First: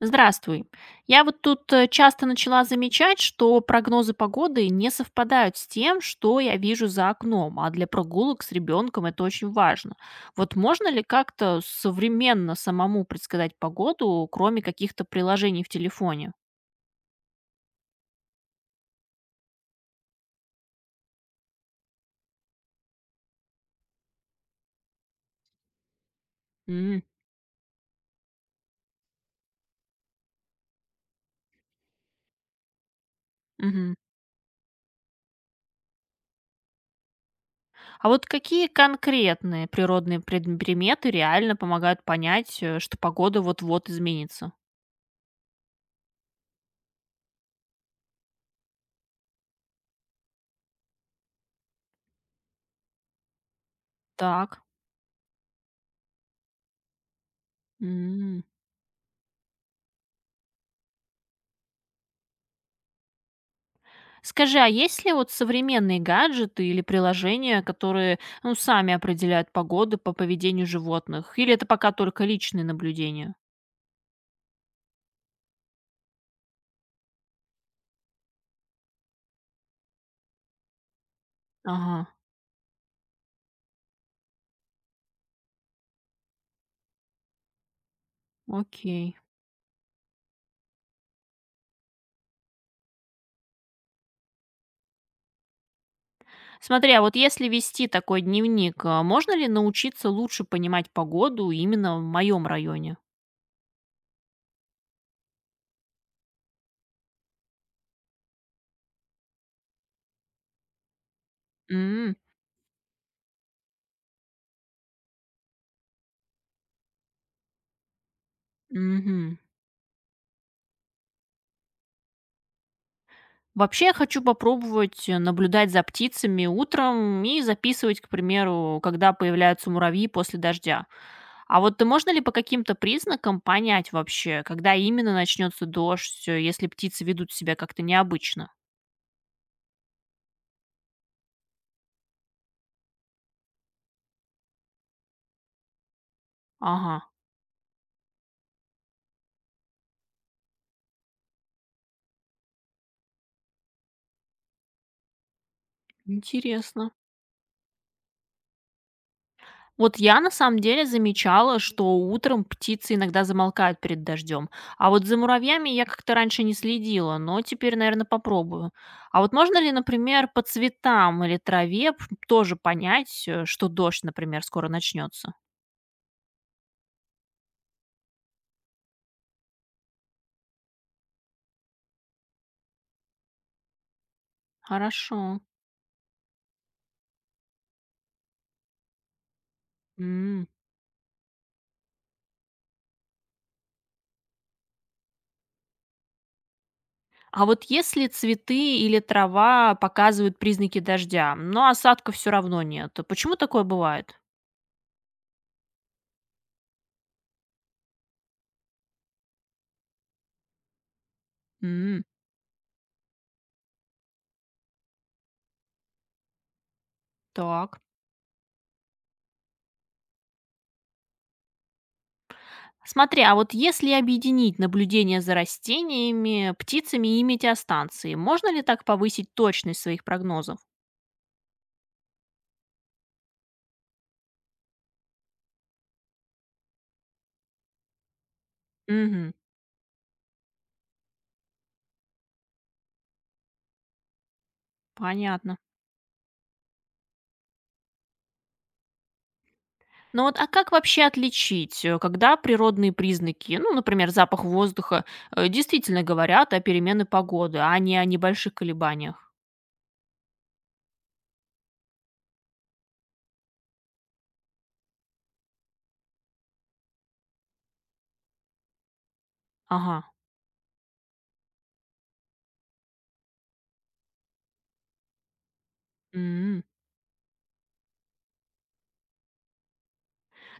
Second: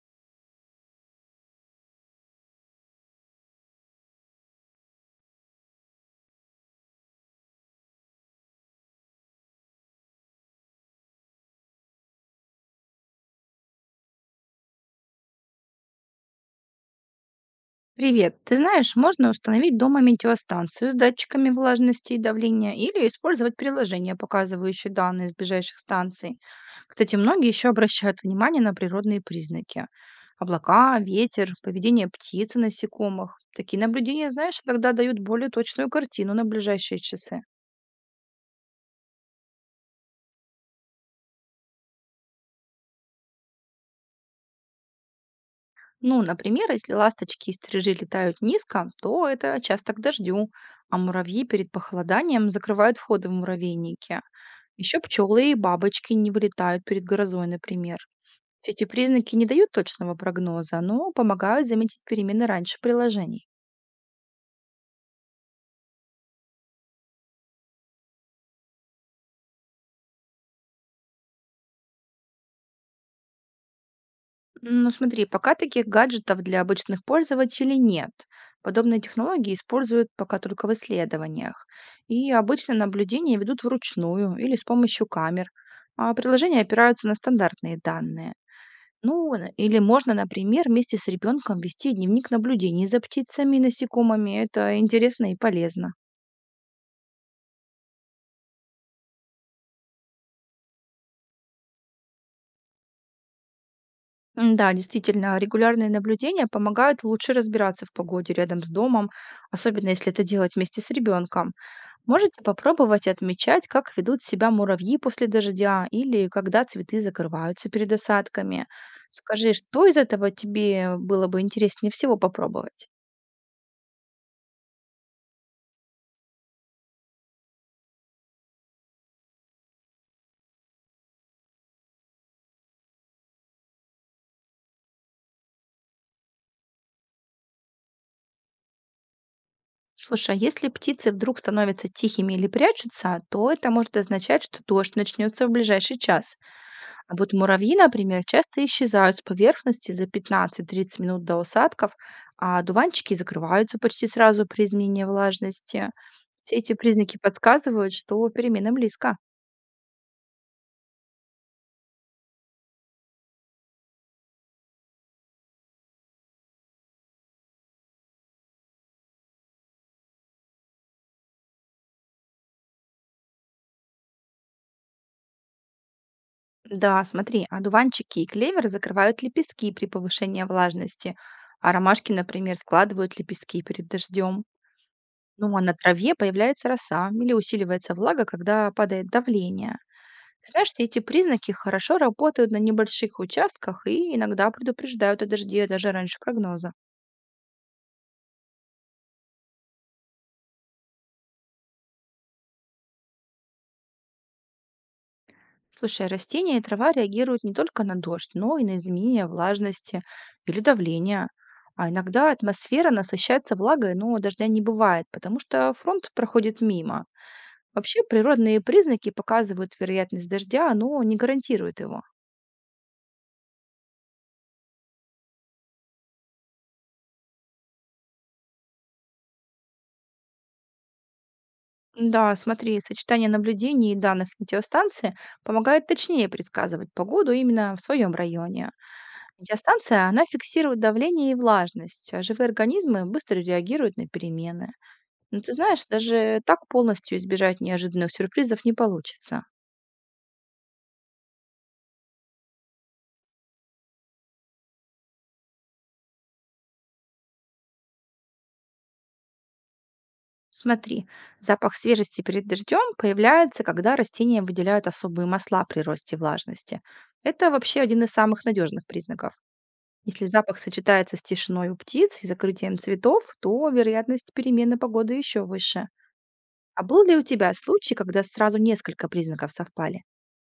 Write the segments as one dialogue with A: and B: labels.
A: Здравствуй. Я вот тут часто начала замечать, что прогнозы погоды не совпадают с тем, что я вижу за окном, а для прогулок с ребенком это очень важно. Вот можно ли как-то современно самому предсказать погоду, кроме каких-то приложений в телефоне?
B: Привет. Ты знаешь, можно установить дома метеостанцию с датчиками влажности и давления или использовать приложение, показывающее данные с ближайших станций.
A: М,
B: Кстати, многие еще обращают внимание на природные признаки. Облака, ветер, поведение птиц и насекомых. Такие
A: мгм.
B: наблюдения, знаешь, иногда дают более точную картину на ближайшие часы.
A: А вот какие конкретные природные приметы реально помогают понять, что погода вот-вот изменится?
B: Ну, например, если ласточки и стрижи летают низко, то это часто к дождю, а муравьи перед похолоданием закрывают входы в муравейники.
A: Так.
B: Еще пчелы и бабочки не вылетают перед грозой, например. Все эти признаки не дают точного прогноза, но помогают заметить перемены раньше приложений.
A: Скажи, а есть ли вот современные гаджеты или приложения, которые, ну, сами определяют погоду по поведению животных? Или это пока только личные наблюдения?
B: Ну смотри, пока таких гаджетов для обычных пользователей нет. Подобные технологии используют пока только в исследованиях.
A: Ага,
B: И обычно наблюдения ведут вручную или с помощью камер, а приложения опираются на стандартные данные.
A: окей.
B: Ну, или можно, например, вместе с ребенком вести дневник наблюдений за птицами и насекомыми. Это интересно и полезно.
A: Смотри, а вот если вести такой дневник, а можно ли научиться лучше понимать погоду именно в моем районе?
B: М, да, действительно, регулярные наблюдения помогают лучше разбираться в погоде рядом с домом, особенно если это делать вместе с ребенком.
A: М,
B: Можете попробовать отмечать, как ведут себя муравьи после дождя или когда цветы закрываются перед осадками.
A: мгм.
B: Скажи, что из этого тебе было бы интереснее всего попробовать?
A: Вообще я хочу попробовать наблюдать за птицами утром и записывать, к примеру, когда появляются муравьи после дождя. А вот можно ли по каким-то признакам понять вообще, когда именно начнется дождь, если птицы ведут себя как-то необычно?
B: Слушай, а если птицы вдруг становятся тихими или прячутся, то это может означать, что дождь начнется в ближайший час.
A: Ага,
B: А вот муравьи, например, часто исчезают с поверхности за 15-30 минут до осадков, а дуванчики закрываются почти сразу при изменении влажности. Все эти
A: интересно.
B: признаки подсказывают, что перемена близко.
A: Вот я на самом деле замечала, что утром птицы иногда замолкают перед дождем, а вот за муравьями я как-то раньше не следила, но теперь, наверное, попробую. А вот можно ли, например, по цветам или траве тоже понять, что дождь, например, скоро начнется?
B: Да, смотри, одуванчики и клевер закрывают лепестки при повышении влажности, а ромашки, например, складывают лепестки перед дождем.
A: Хорошо.
B: Ну а на траве появляется роса или усиливается влага, когда падает давление.
A: М.
B: Знаешь, все эти признаки хорошо работают на небольших участках и иногда предупреждают о дожде даже раньше прогноза.
A: А вот если цветы или трава показывают признаки дождя, но осадка все равно нет, то почему такое бывает?
B: Слушай, а растения и трава реагируют не только на дождь, но и на изменения влажности или давления. А
A: М,
B: иногда атмосфера насыщается влагой, но дождя не бывает, потому что фронт проходит мимо.
A: так.
B: Вообще природные признаки показывают вероятность дождя, но не гарантируют его.
A: Смотри, а вот если объединить наблюдение за растениями, птицами и метеостанцией, можно ли так повысить точность своих прогнозов?
B: Да, смотри, сочетание наблюдений и данных метеостанции помогает точнее предсказывать погоду именно в своем районе.
A: Угу,
B: Метеостанция, она фиксирует давление и влажность, а живые организмы быстро реагируют на перемены. Но ты
A: понятно.
B: знаешь, даже так полностью избежать неожиданных сюрпризов не получится.
A: Ну вот, а как вообще отличить, когда природные признаки, ну, например, запах воздуха, действительно говорят о перемене погоды, а не о небольших колебаниях?
B: Смотри, запах свежести перед дождем появляется, когда растения выделяют особые масла при росте влажности. Это вообще один из самых надежных признаков.
A: Ага.
B: Если запах сочетается с тишиной у птиц и закрытием цветов, то вероятность перемены погоды еще выше.
A: М.
B: А был ли у тебя случай, когда сразу несколько признаков совпали?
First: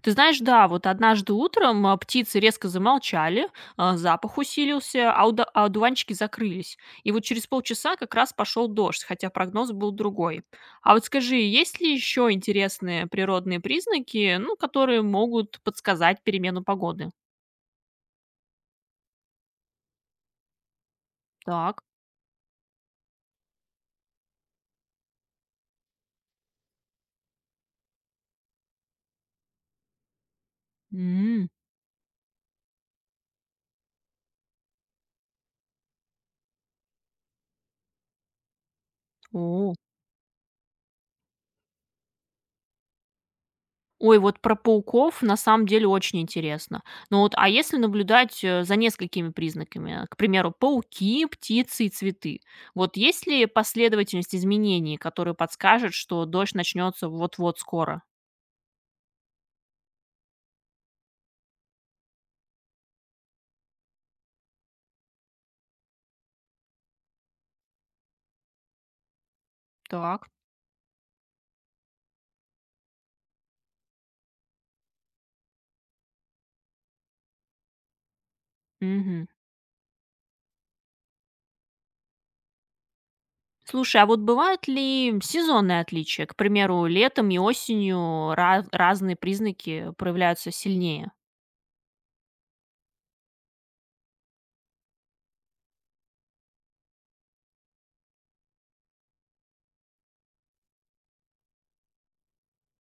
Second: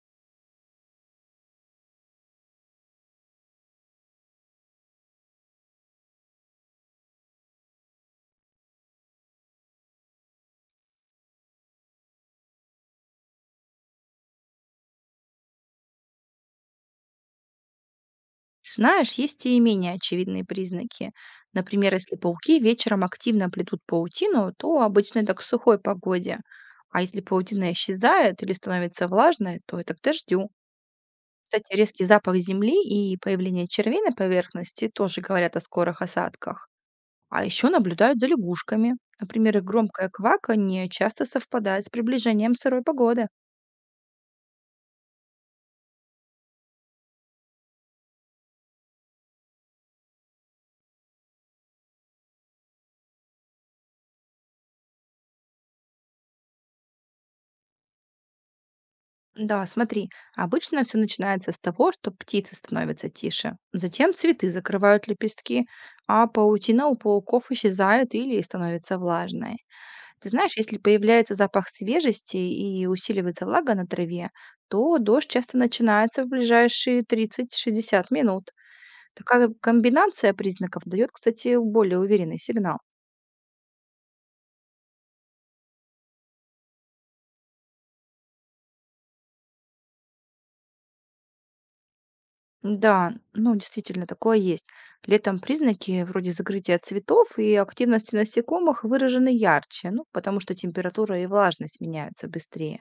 A: Ты знаешь, да, вот однажды утром птицы резко замолчали, запах усилился, а одуванчики закрылись. И вот через полчаса как раз пошел дождь, хотя прогноз был другой. А вот скажи, есть ли еще интересные природные признаки, ну, которые могут подсказать перемену погоды?
B: Знаешь, есть и менее очевидные признаки.
A: Так.
B: Например, если пауки вечером активно плетут паутину, то обычно это к сухой погоде. А если паутина исчезает или становится влажной, то это к дождю.
A: М.
B: Кстати, резкий запах земли и появление червей на поверхности тоже говорят о скорых осадках. А еще наблюдают за лягушками. Например, их
A: О.
B: громкое кваканье часто совпадает с приближением сырой погоды.
A: Ой, вот про пауков на самом деле очень интересно. Ну вот, а если наблюдать за несколькими признаками, к примеру, пауки, птицы и цветы, вот есть ли последовательность изменений, которые подскажет, что дождь начнется вот-вот скоро?
B: Да, смотри, обычно все начинается с того, что птицы становятся тише. Затем цветы закрывают лепестки, а паутина у пауков исчезает или становится влажной. Ты
A: Так.
B: знаешь, если появляется запах свежести и усиливается влага на траве, то дождь часто начинается в ближайшие 30-60 минут.
A: Мгм.
B: Такая комбинация признаков дает, кстати, более уверенный сигнал.
A: Слушай, а вот бывают ли сезонные отличия? К примеру, летом и осенью разные признаки проявляются сильнее.
B: Да, ну, действительно, такое есть. Летом признаки вроде закрытия цветов и активности насекомых выражены ярче, ну, потому что температура и влажность меняются быстрее.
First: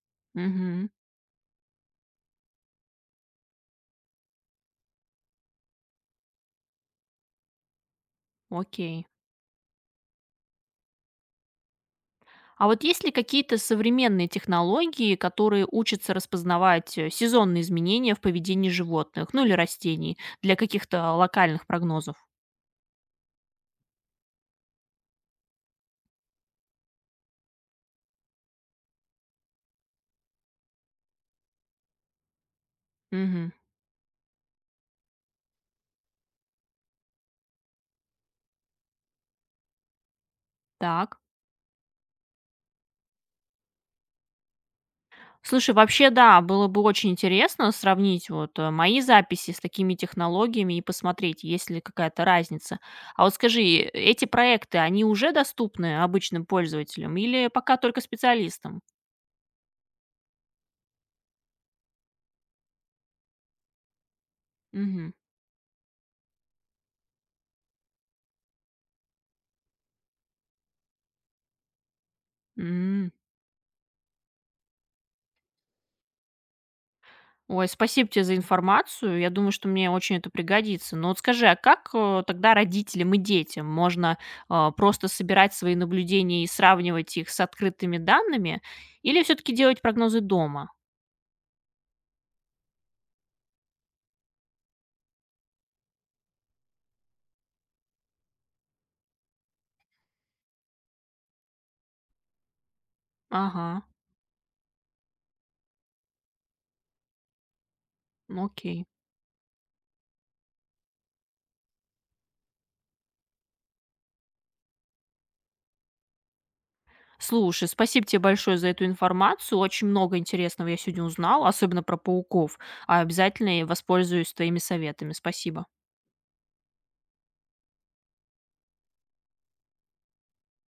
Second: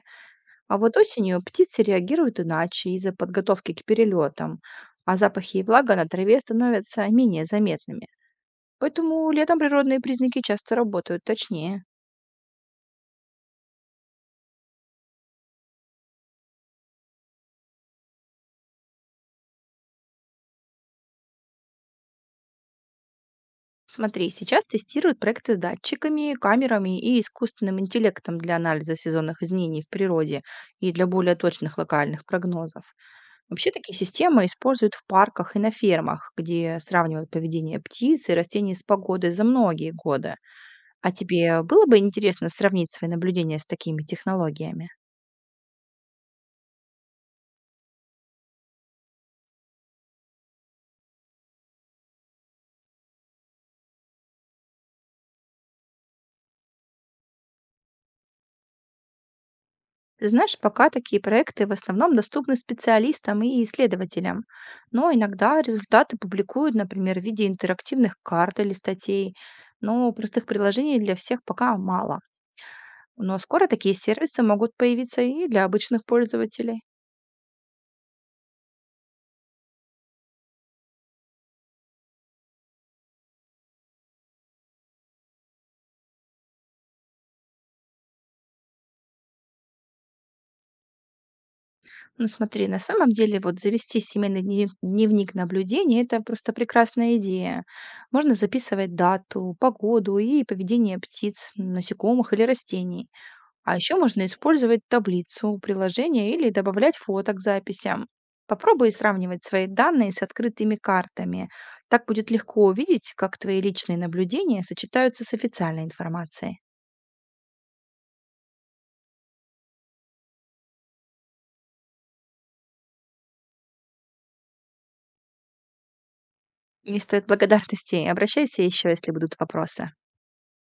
B: А
A: Угу.
B: вот осенью птицы реагируют иначе из-за подготовки к перелетам, а запахи и влага на траве становятся менее заметными.
A: Окей.
B: Поэтому летом природные признаки часто работают точнее.
A: А вот есть ли какие-то современные технологии, которые учатся распознавать сезонные изменения в поведении животных, ну или растений, для каких-то локальных прогнозов?
B: Смотри, сейчас тестируют проекты с датчиками, камерами и искусственным интеллектом для анализа сезонных изменений в природе и для более точных локальных прогнозов.
A: Мгм.
B: Вообще такие системы используют в парках и на фермах, где сравнивают поведение птиц и растений с погодой за многие годы. А
A: Так.
B: тебе было бы интересно сравнить свои наблюдения с такими технологиями?
A: Слушай, вообще, да, было бы очень интересно сравнить вот мои записи с такими технологиями и посмотреть, есть ли какая-то разница. А вот скажи, эти проекты, они уже доступны обычным пользователям или пока только специалистам?
B: Ты знаешь, пока такие проекты в основном доступны специалистам и исследователям, но
A: Мгм.
B: иногда результаты публикуют, например, в виде интерактивных карт или статей, но простых приложений для всех пока мало.
A: М.
B: Но скоро такие сервисы могут появиться и для обычных пользователей.
A: Ой, спасибо тебе за информацию. Я думаю, что мне очень это пригодится. Но вот скажи, а как тогда родителям и детям можно просто собирать свои наблюдения и сравнивать их с открытыми данными, или все-таки делать прогнозы дома?
B: Ну смотри, на самом деле вот завести семейный дневник наблюдений– это просто прекрасная идея. Можно записывать дату, погоду и поведение птиц, насекомых или растений.
A: Ага,
B: А еще можно использовать таблицу приложения или добавлять фото к записям.
A: ну окей.
B: Попробуй сравнивать свои данные с открытыми картами. Так будет легко увидеть, как твои личные наблюдения сочетаются с официальной информацией.
A: Слушай, спасибо тебе большое за эту информацию. Очень много интересного я сегодня узнала, особенно про пауков. А обязательно я воспользуюсь твоими советами. Спасибо.
B: Не стоит благодарности. Обращайся еще, если будут вопросы.